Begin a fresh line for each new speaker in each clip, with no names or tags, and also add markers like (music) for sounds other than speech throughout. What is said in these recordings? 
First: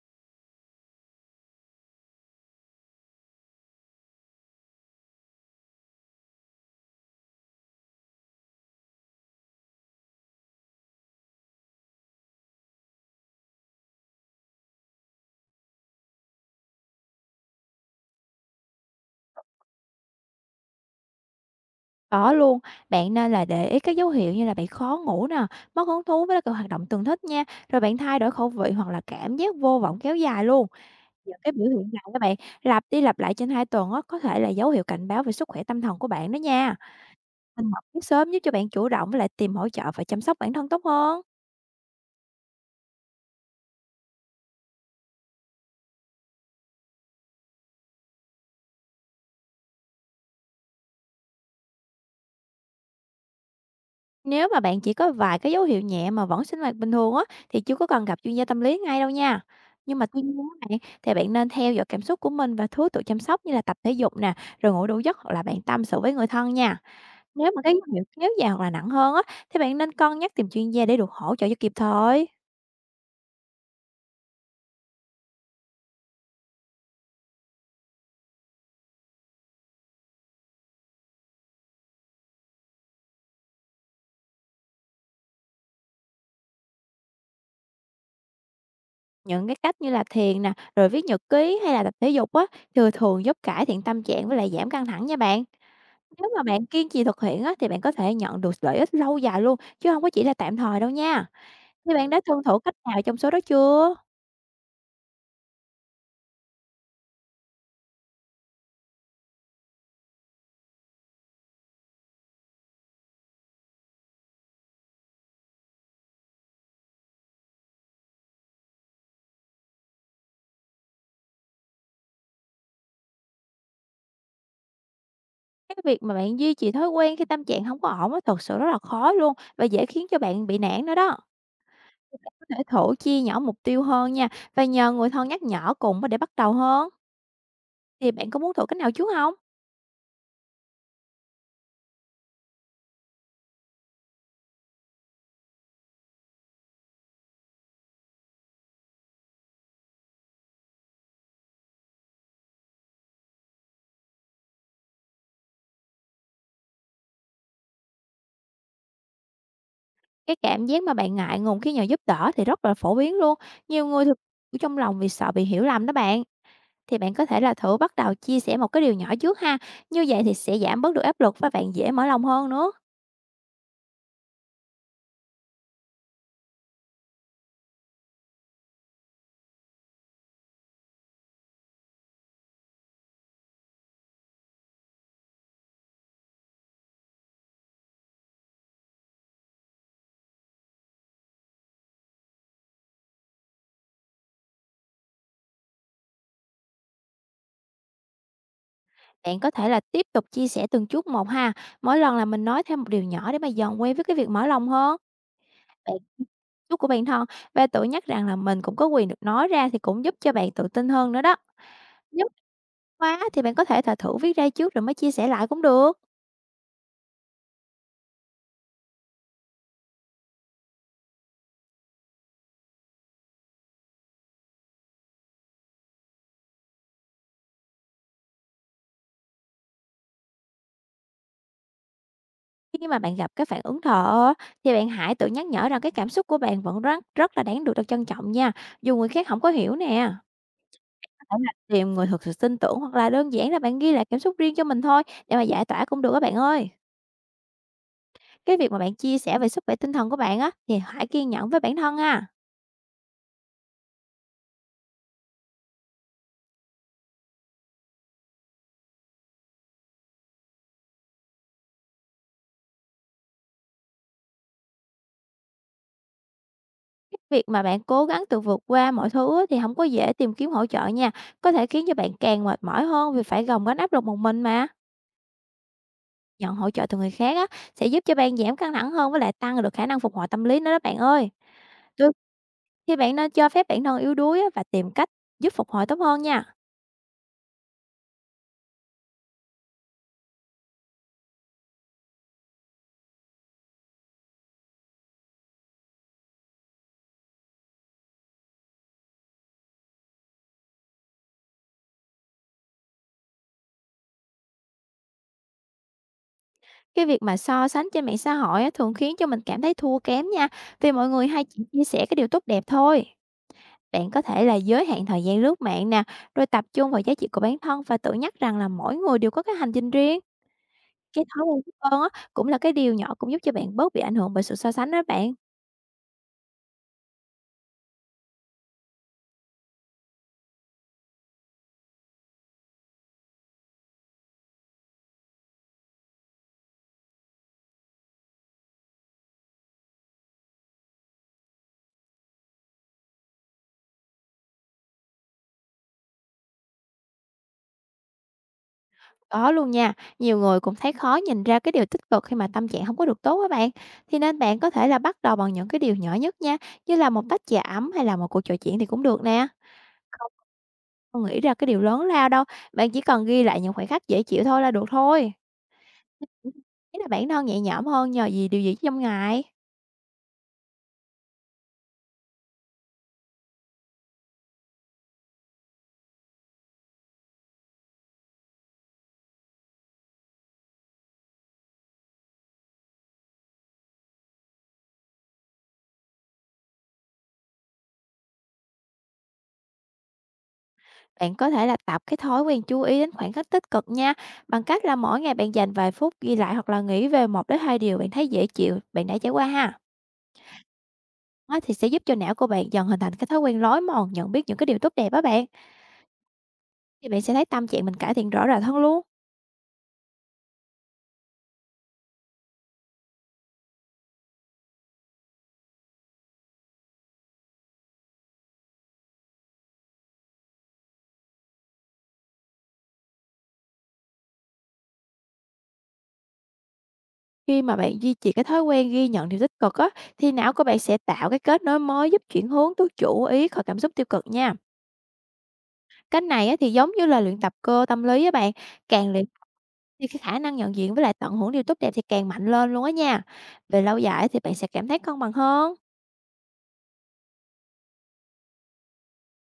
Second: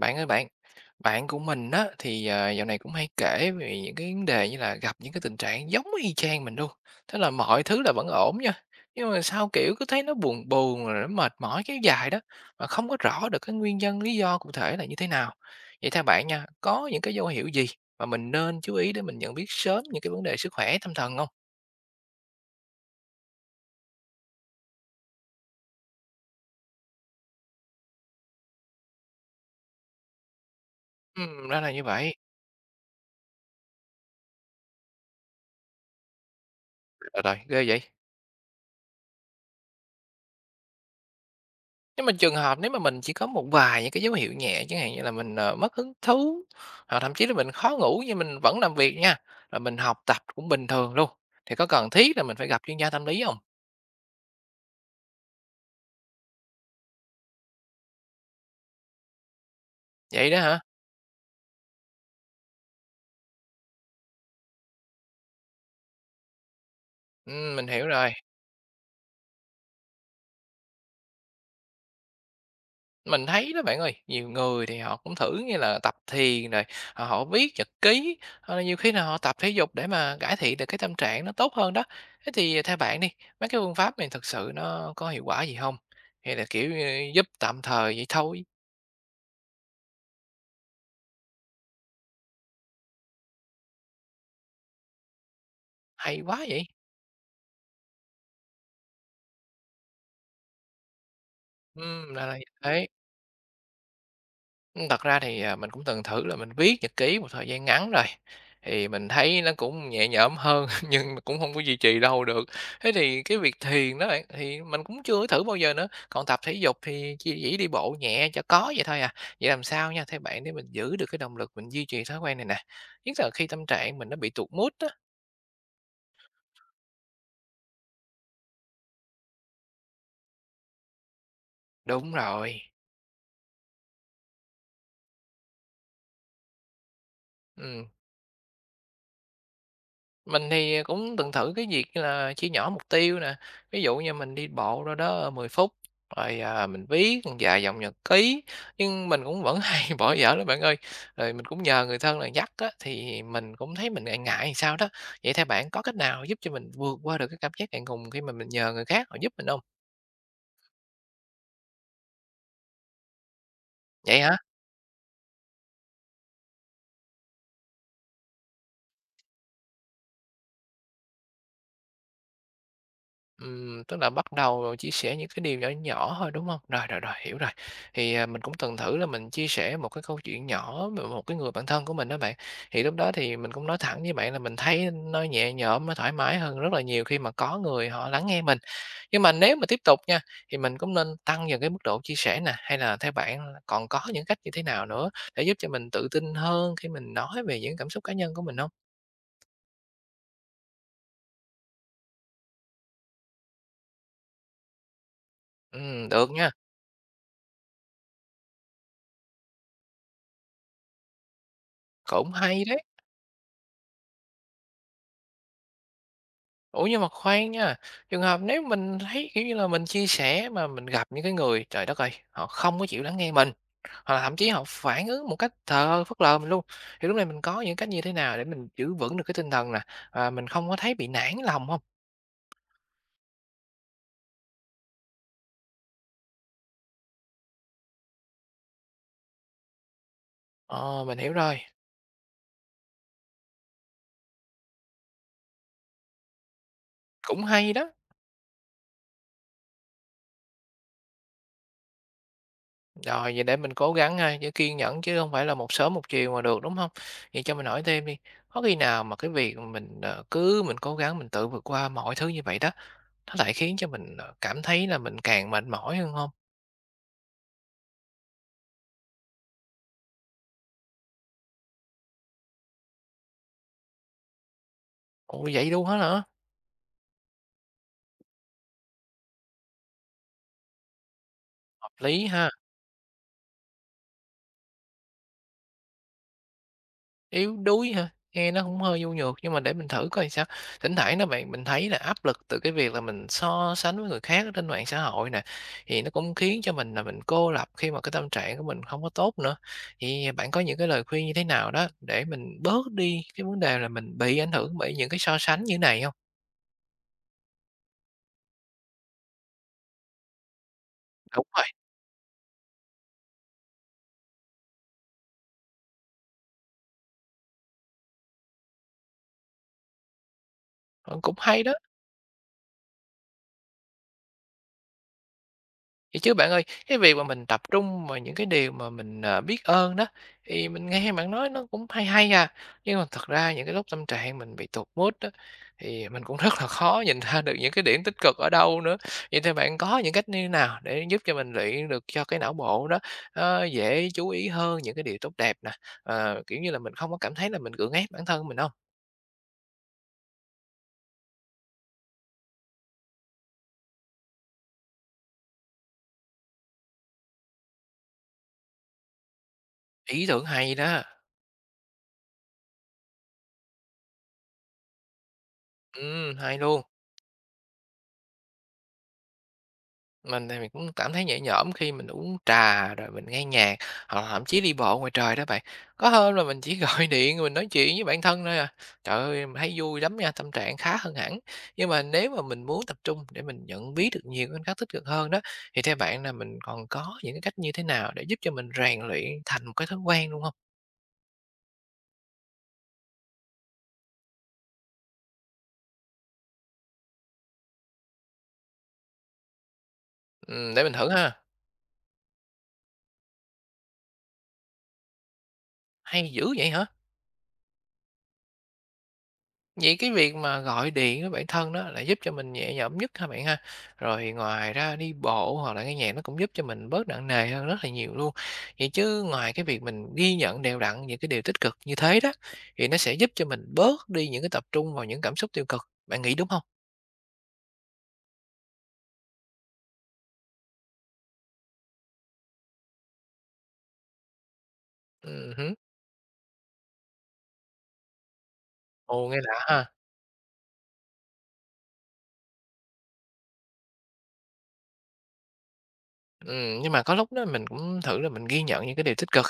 Bạn ơi bạn, bạn của mình á thì, dạo này cũng hay kể về những cái vấn đề như là gặp những cái tình trạng giống y chang mình luôn. Thế là mọi thứ là vẫn ổn nha, nhưng mà sao, kiểu, cứ thấy nó buồn buồn rồi nó mệt mỏi kéo dài đó, mà không có rõ được cái nguyên nhân, lý do cụ thể là như thế nào. Vậy theo bạn nha, có những cái dấu hiệu gì mà mình nên chú ý để mình nhận biết sớm những cái vấn đề sức khỏe tâm thần không?
Có luôn, bạn nên là để ý các dấu hiệu như là bạn khó ngủ nè, mất hứng thú với các hoạt động từng thích nha, rồi bạn thay đổi khẩu vị hoặc là cảm giác vô vọng kéo dài luôn. Những cái
Ra
biểu
là như
hiện này
vậy.
các bạn lặp đi lặp lại trên 2 tuần á, có thể là dấu hiệu cảnh báo về sức khỏe tâm thần của bạn đó nha.
Rồi rồi, ghê
Mình
vậy!
học biết sớm giúp cho bạn chủ động với lại tìm hỗ trợ và chăm sóc bản thân tốt hơn.
Nhưng mà trường hợp nếu mà mình chỉ có một vài những cái dấu hiệu nhẹ chẳng hạn như là mình, mất hứng thú, hoặc thậm chí là mình khó ngủ nhưng mình vẫn làm việc nha, rồi mình học tập cũng bình thường luôn, thì có cần thiết là mình phải gặp chuyên gia tâm lý không?
Nếu mà bạn chỉ có vài cái dấu hiệu nhẹ mà vẫn sinh hoạt bình thường á, thì chưa có cần gặp chuyên gia tâm lý ngay đâu nha. Nhưng mà tuy
Vậy
nhiên
đó hả?
á bạn, thì bạn nên theo dõi cảm xúc của mình và thứ tự chăm sóc như là tập thể dục nè, rồi ngủ đủ giấc hoặc là bạn tâm sự với người thân nha. Nếu mà
Mình
cái dấu
hiểu
hiệu
rồi.
kéo dài hoặc là nặng hơn á, thì bạn nên cân nhắc tìm chuyên gia để được hỗ trợ cho kịp thời.
Mình thấy đó bạn ơi, nhiều người thì họ cũng thử như là tập thiền rồi, họ họ viết nhật ký, hoặc là nhiều khi là họ tập thể dục để mà cải thiện được cái tâm trạng nó tốt hơn đó. Thế thì theo bạn đi, mấy cái phương pháp này thực sự nó có hiệu quả gì không? Hay là, kiểu, giúp tạm thời vậy thôi?
Những cái cách như là thiền nè, rồi viết nhật ký hay là tập thể dục á, thì thường giúp cải thiện tâm trạng với lại giảm căng thẳng nha bạn.
Hay
Nếu
quá
mà bạn
vậy!
kiên trì thực hiện á, thì bạn có thể nhận được lợi ích lâu dài luôn, chứ không có chỉ là tạm thời đâu nha. Thế bạn đã
Ra là
tuân
như
thủ cách
thế.
nào trong số đó chưa?
Thật ra thì, à, mình cũng từng thử là mình viết nhật ký một thời gian ngắn rồi, thì mình thấy nó cũng nhẹ nhõm hơn (laughs) nhưng mà cũng không có duy trì đâu được. Thế thì cái việc thiền đó bạn, thì mình cũng chưa thử bao giờ nữa, còn tập thể dục thì chỉ đi bộ nhẹ cho có vậy thôi à. Vậy làm sao nha, theo bạn để mình giữ được cái động lực mình duy trì thói quen này nè? Nhất là khi tâm trạng mình nó bị tụt mood á.
Cái việc mà bạn duy trì thói quen khi tâm trạng hổng có ổn á, thật sự rất là khó luôn và dễ khiến cho bạn bị nản nữa đó.
Đúng
Thì bạn có
rồi.
thể thử chia nhỏ mục tiêu hơn nha, và nhờ người thân nhắc nhở cùng á để bắt đầu hơn.
Ừm.
Thì bạn có muốn thử cách nào trước hông?
Mình thì à, cũng từng thử cái việc như là chia nhỏ mục tiêu nè, ví dụ như mình đi bộ đâu đó 10 phút, rồi, à, mình viết một vài dòng nhật ký, nhưng mình cũng vẫn hay (laughs) bỏ dở lắm bạn ơi. Rồi mình cũng nhờ người thân là dắt á, thì mình cũng thấy mình ngại ngại làm sao đó. Vậy theo bạn có cách nào giúp cho mình vượt qua được cái cảm giác ngại ngùng khi mà mình nhờ người khác họ giúp mình không?
Cái cảm giác mà bạn ngại ngùng khi nhờ giúp đỡ thì rất là phổ biến luôn. Nhiều người thực
Vậy hả?
ở trong lòng vì sợ bị hiểu lầm đó bạn. Thì bạn có thể là thử bắt đầu chia sẻ một cái điều nhỏ trước ha, như vậy thì sẽ giảm bớt được áp lực và bạn dễ mở lòng hơn nữa.
Tức là bắt đầu, chia sẻ những cái điều nhỏ nhỏ thôi, đúng không? Rồi, rồi, rồi, hiểu rồi. Thì, à, mình cũng từng thử là mình chia sẻ một cái câu chuyện nhỏ về một cái người bạn thân của mình đó bạn. Thì lúc đó thì mình cũng nói thẳng với bạn là mình thấy nó nhẹ nhõm, nó thoải mái hơn rất là nhiều khi mà có người họ lắng nghe mình. Nhưng mà nếu mà tiếp tục nha, thì mình cũng nên tăng dần cái mức độ chia sẻ nè, hay là theo bạn là còn có những cách như thế nào nữa để giúp cho mình tự tin hơn khi mình nói về những cảm xúc cá nhân của mình không?
Bạn có thể là tiếp tục chia sẻ từng chút một ha, mỗi lần là mình nói thêm một điều nhỏ để mà dần quen với cái việc mở lòng hơn. Bạn
Được nha,
chút của bản thân và tự nhắc rằng là mình cũng có quyền được nói ra thì cũng giúp cho bạn tự tin hơn nữa đó. Nếu
cũng
mệt
hay đấy.
quá thì bạn có thể thà thử viết ra trước rồi mới chia sẻ lại cũng được.
Ủa, nhưng mà khoan nha, trường hợp nếu mình thấy, kiểu như là, mình chia sẻ mà mình gặp những cái người, trời đất ơi, họ không có chịu lắng nghe mình, hoặc là thậm chí họ phản ứng một cách thờ ơ, phớt lờ mình luôn, thì lúc này mình có những cách như thế nào để mình giữ vững được cái tinh thần nè, và mình không có thấy bị nản lòng không?
Khi mà bạn gặp cái phản ứng thờ ơ thì bạn hãy tự nhắc nhở rằng cái cảm xúc của bạn vẫn rất rất là đáng được được trân trọng nha, dù người khác không có hiểu nè.
Ờ, mình hiểu
Có thể là
rồi,
tìm người thực sự tin tưởng hoặc là đơn giản là bạn ghi lại cảm xúc riêng cho mình thôi để mà giải tỏa cũng được các bạn ơi.
cũng hay đó.
Cái việc mà bạn chia sẻ về sức khỏe tinh thần của bạn á, thì hãy kiên nhẫn với bản thân ha.
Rồi, vậy để mình cố gắng ha, giữ kiên nhẫn chứ không phải là một sớm một chiều mà được, đúng không? Vậy cho mình hỏi thêm đi, có khi nào mà cái việc mình, cứ mình cố gắng mình tự vượt qua mọi thứ như vậy đó nó lại khiến cho mình, cảm thấy là mình càng mệt mỏi hơn không?
Cái việc mà bạn cố gắng tự vượt qua mọi thứ á, thì không có dễ tìm kiếm hỗ trợ nha, có thể khiến cho bạn càng mệt mỏi hơn vì phải gồng gánh áp lực một mình mà.
Ủa, vậy luôn hết hả?
Nhận hỗ trợ từ người khác á, sẽ giúp cho bạn giảm căng thẳng hơn với lại tăng được khả năng phục hồi tâm lý nữa đó bạn ơi.
Hợp
Đôi
lý ha,
khi bạn nên cho phép bản thân yếu đuối á, và tìm cách giúp phục hồi tốt hơn nha.
yếu đuối ha. Nghe nó cũng hơi nhu nhược nhưng mà để mình thử coi sao. Thỉnh thoảng đó bạn, mình thấy là áp lực từ cái việc là mình so sánh với người khác ở trên mạng xã hội nè, thì nó cũng khiến cho mình là mình cô lập khi mà cái tâm trạng của mình không có tốt nữa. Thì à, bạn có những cái lời khuyên như thế nào đó để mình bớt đi cái vấn đề là mình bị ảnh hưởng bởi những cái so sánh như này không?
Cái việc mà so sánh trên mạng xã hội á, thường khiến cho mình cảm thấy thua kém nha, vì mọi người hay
Đúng
chỉ
rồi,
chia sẻ cái điều tốt đẹp thôi. Bạn có thể là giới hạn thời gian lướt mạng nè, rồi tập trung vào giá trị của bản thân và tự nhắc rằng là mỗi người đều có cái hành trình riêng.
ờ,
Cái
cũng
thói quen
hay
biết
đó.
ơn á, cũng là cái điều nhỏ cũng giúp cho bạn bớt bị ảnh hưởng bởi sự so sánh đó bạn.
Vậy chứ bạn ơi, cái việc mà mình tập trung vào những cái điều mà mình, biết ơn đó, thì mình nghe bạn nói nó cũng hay hay à, nhưng mà thật ra những cái lúc tâm trạng mình bị tụt mood á, thì mình cũng (laughs) rất là khó nhìn ra được những cái điểm tích cực ở đâu nữa. Vậy thì bạn có những cách như nào để giúp cho mình luyện được cho cái não bộ đó, nó dễ chú ý hơn những cái điều tốt đẹp nè, kiểu như là, mình không có cảm thấy là mình gượng ép bản thân mình không?
Có luôn nha, nhiều người cũng thấy khó nhìn ra cái điều tích cực khi mà tâm trạng không có được tốt á bạn. Thì nên bạn có thể là bắt đầu bằng những cái điều nhỏ nhất nha, như là một tách trà ấm hay là một cuộc trò chuyện thì cũng được nè.
Ý
Không
tưởng hay đó,
không nghĩ ra cái điều lớn lao đâu, bạn chỉ cần ghi lại những khoảnh khắc dễ chịu thôi là được thôi. Ừm,
hay luôn.
ý là bạn nó nhẹ nhõm hơn nhờ gì điều gì trong ngày?
Mình thì mình cũng cảm thấy nhẹ nhõm khi mình uống trà, rồi mình nghe nhạc, hoặc là thậm chí đi bộ ngoài trời đó bạn. Có hôm là mình chỉ gọi (laughs) điện rồi mình nói chuyện với bản thân thôi à. Trời ơi, mình thấy vui lắm nha, tâm trạng khá hơn hẳn. Nhưng mà nếu mà mình muốn tập trung để mình nhận biết được nhiều cái khoảnh khắc tích cực hơn đó, thì theo bạn là mình còn có những cái cách như thế nào để giúp cho mình rèn luyện thành một cái thói quen luôn không?
Bạn có thể là tập cái thói quen chú ý đến khoảnh khắc tích cực nha, bằng cách là mỗi ngày bạn dành vài phút ghi lại hoặc là nghĩ về một đến hai điều bạn thấy dễ chịu, bạn đã trải qua ha.
Để mình thử ha.
Đó thì sẽ giúp cho não của bạn dần hình thành cái thói quen lối mòn nhận biết những cái điều tốt đẹp á bạn,
Hay dữ vậy hả?
thì bạn sẽ thấy tâm trạng mình cải thiện rõ rệt hơn luôn.
Vậy cái việc mà gọi điện với bản thân đó là giúp cho mình nhẹ nhõm nhất ha bạn ha. Rồi ngoài ra đi bộ hoặc là nghe nhạc nó cũng giúp cho mình bớt nặng nề hơn rất là nhiều luôn. Vậy chứ ngoài cái việc mình ghi nhận đều đặn những cái điều tích cực như thế đó, thì nó sẽ giúp cho mình bớt đi những cái tập trung vào những cảm xúc tiêu cực. Bạn nghĩ đúng không?
Khi mà bạn duy trì cái thói quen ghi nhận điều tích cực á, thì não của bạn sẽ tạo cái kết nối mới giúp chuyển hướng tú chủ ý khỏi cảm xúc tiêu cực nha.
Ừ, hứm.
Cách này á, thì giống như là luyện tập cơ tâm lý á bạn, càng luyện
Ồ, nghe lạ ha.
thì cái khả năng nhận diện với lại tận hưởng điều tốt đẹp thì càng mạnh lên luôn á nha. Về lâu dài thì bạn sẽ cảm thấy cân bằng hơn.
Nhưng mà có lúc đó mình cũng thử là mình ghi nhận những cái điều tích cực,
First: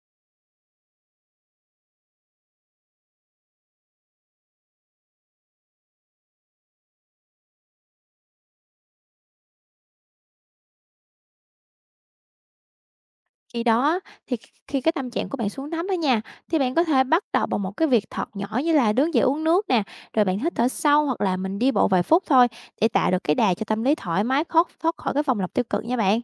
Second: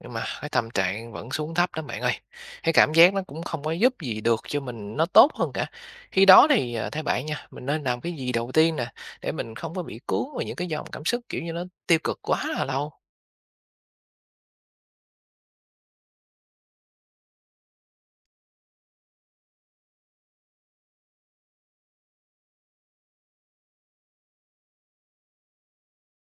nhưng mà cái tâm trạng vẫn xuống thấp đó bạn ơi. Cái cảm giác nó cũng không có giúp gì được cho mình nó tốt hơn cả. Khi đó thì, theo bạn nha, mình nên làm cái gì đầu tiên nè, để mình không có bị cuốn vào những cái dòng cảm xúc, kiểu như, nó tiêu cực quá là lâu?
Khi đó thì khi cái tâm trạng của bạn xuống thấp đó nha, thì bạn có thể bắt đầu bằng một cái việc thật nhỏ như là đứng dậy uống nước nè, rồi bạn hít thở sâu hoặc là mình đi bộ vài phút thôi để tạo được cái đà cho tâm lý thoải mái thoát thoát khỏi cái vòng lặp tiêu cực nha bạn.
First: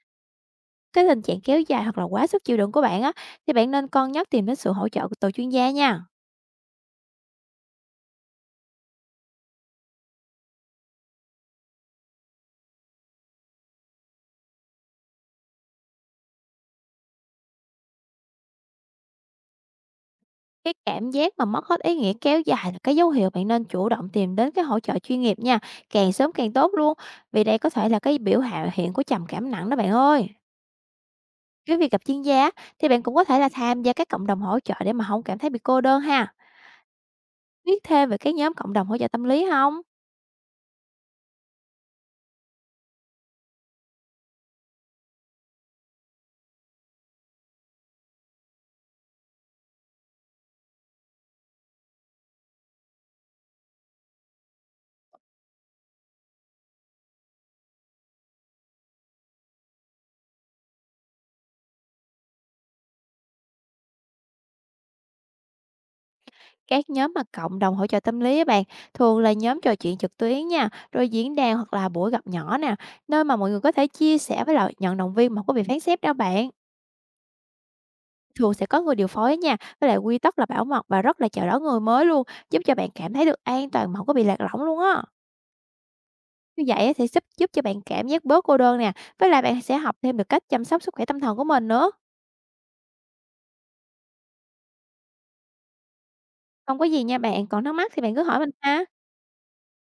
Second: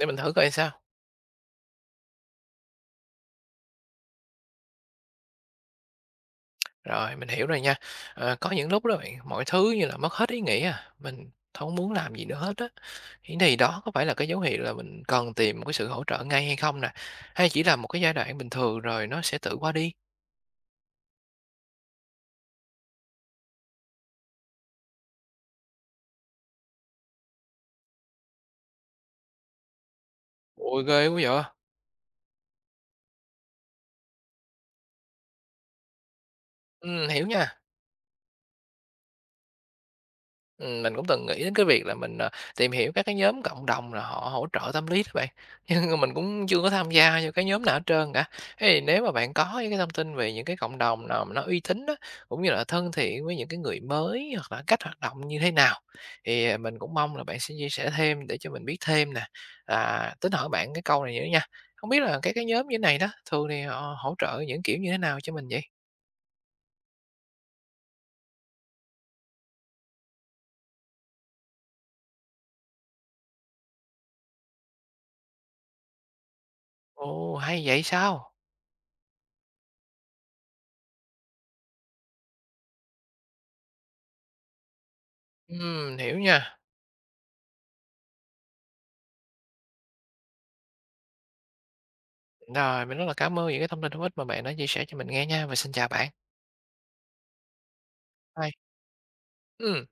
Để mình thử coi sao.
Cái tình trạng kéo dài hoặc là quá sức chịu đựng của bạn á thì bạn nên cân nhắc tìm đến sự hỗ trợ của tổ chuyên gia nha.
Rồi, mình hiểu rồi nha. Ờ, có những lúc đó bạn, mọi thứ như là mất hết ý nghĩa à, mình không muốn làm gì nữa hết á. Thế thì đó có phải là cái dấu hiệu là mình cần tìm một cái sự hỗ trợ ngay hay không nè? Hay chỉ là một cái giai đoạn bình thường rồi nó sẽ tự qua đi?
Cái cảm giác mà mất hết ý nghĩa kéo dài là cái dấu hiệu bạn nên chủ động tìm đến cái hỗ trợ chuyên nghiệp nha, càng sớm càng tốt luôn, vì đây có thể là cái biểu hiện của trầm cảm nặng đó bạn ơi.
Ôi, ghê quá vậy!
Cái việc gặp chuyên gia á, thì bạn cũng có thể là tham gia các cộng đồng hỗ trợ để mà không cảm thấy bị cô đơn ha.
Hiểu nha.
Biết thêm về các nhóm cộng đồng hỗ trợ tâm lý không?
Mình cũng từng nghĩ đến cái việc là mình, tìm hiểu các cái nhóm cộng đồng là họ hỗ trợ tâm lý đó bạn, (laughs) nhưng mà mình cũng chưa có tham gia vào cái nhóm nào hết trơn cả. Thế thì nếu mà bạn có những cái thông tin về những cái cộng đồng nào mà nó uy tín đó cũng như là thân thiện với những cái người mới hoặc là cách hoạt động như thế nào, thì, mình cũng mong là bạn sẽ chia sẻ thêm để cho mình biết thêm nè. À, tính hỏi bạn cái câu này nữa nha, không biết là cái nhóm như thế này đó, thường thì họ hỗ trợ những kiểu như thế nào cho mình vậy?
Các nhóm mà cộng đồng hỗ trợ tâm lý á bạn thường là nhóm trò chuyện trực tuyến nha, rồi diễn đàn hoặc là buổi gặp nhỏ nè, nơi mà mọi người có thể chia sẻ với lại nhận động viên mà không có bị phán xét đâu bạn.
Ồ, hay vậy sao?
Thường sẽ có người điều phối nha, với lại quy tắc là bảo mật và rất là chào đón người mới luôn, giúp cho bạn cảm thấy được an toàn mà hổng có bị lạc lõng luôn á.
Hiểu nha.
Như vậy á sẽ giúp giúp cho bạn cảm giác bớt cô đơn nè, với lại bạn sẽ học thêm được cách chăm sóc sức khỏe tâm thần của mình nữa.
Rồi, mình rất là cảm ơn những cái thông tin hữu ích mà bạn đã chia sẻ cho mình nghe nha, và xin chào bạn.
Không có gì nha bạn, còn thắc mắc thì bạn cứ hỏi mình
Bye.
ha.
Ừm.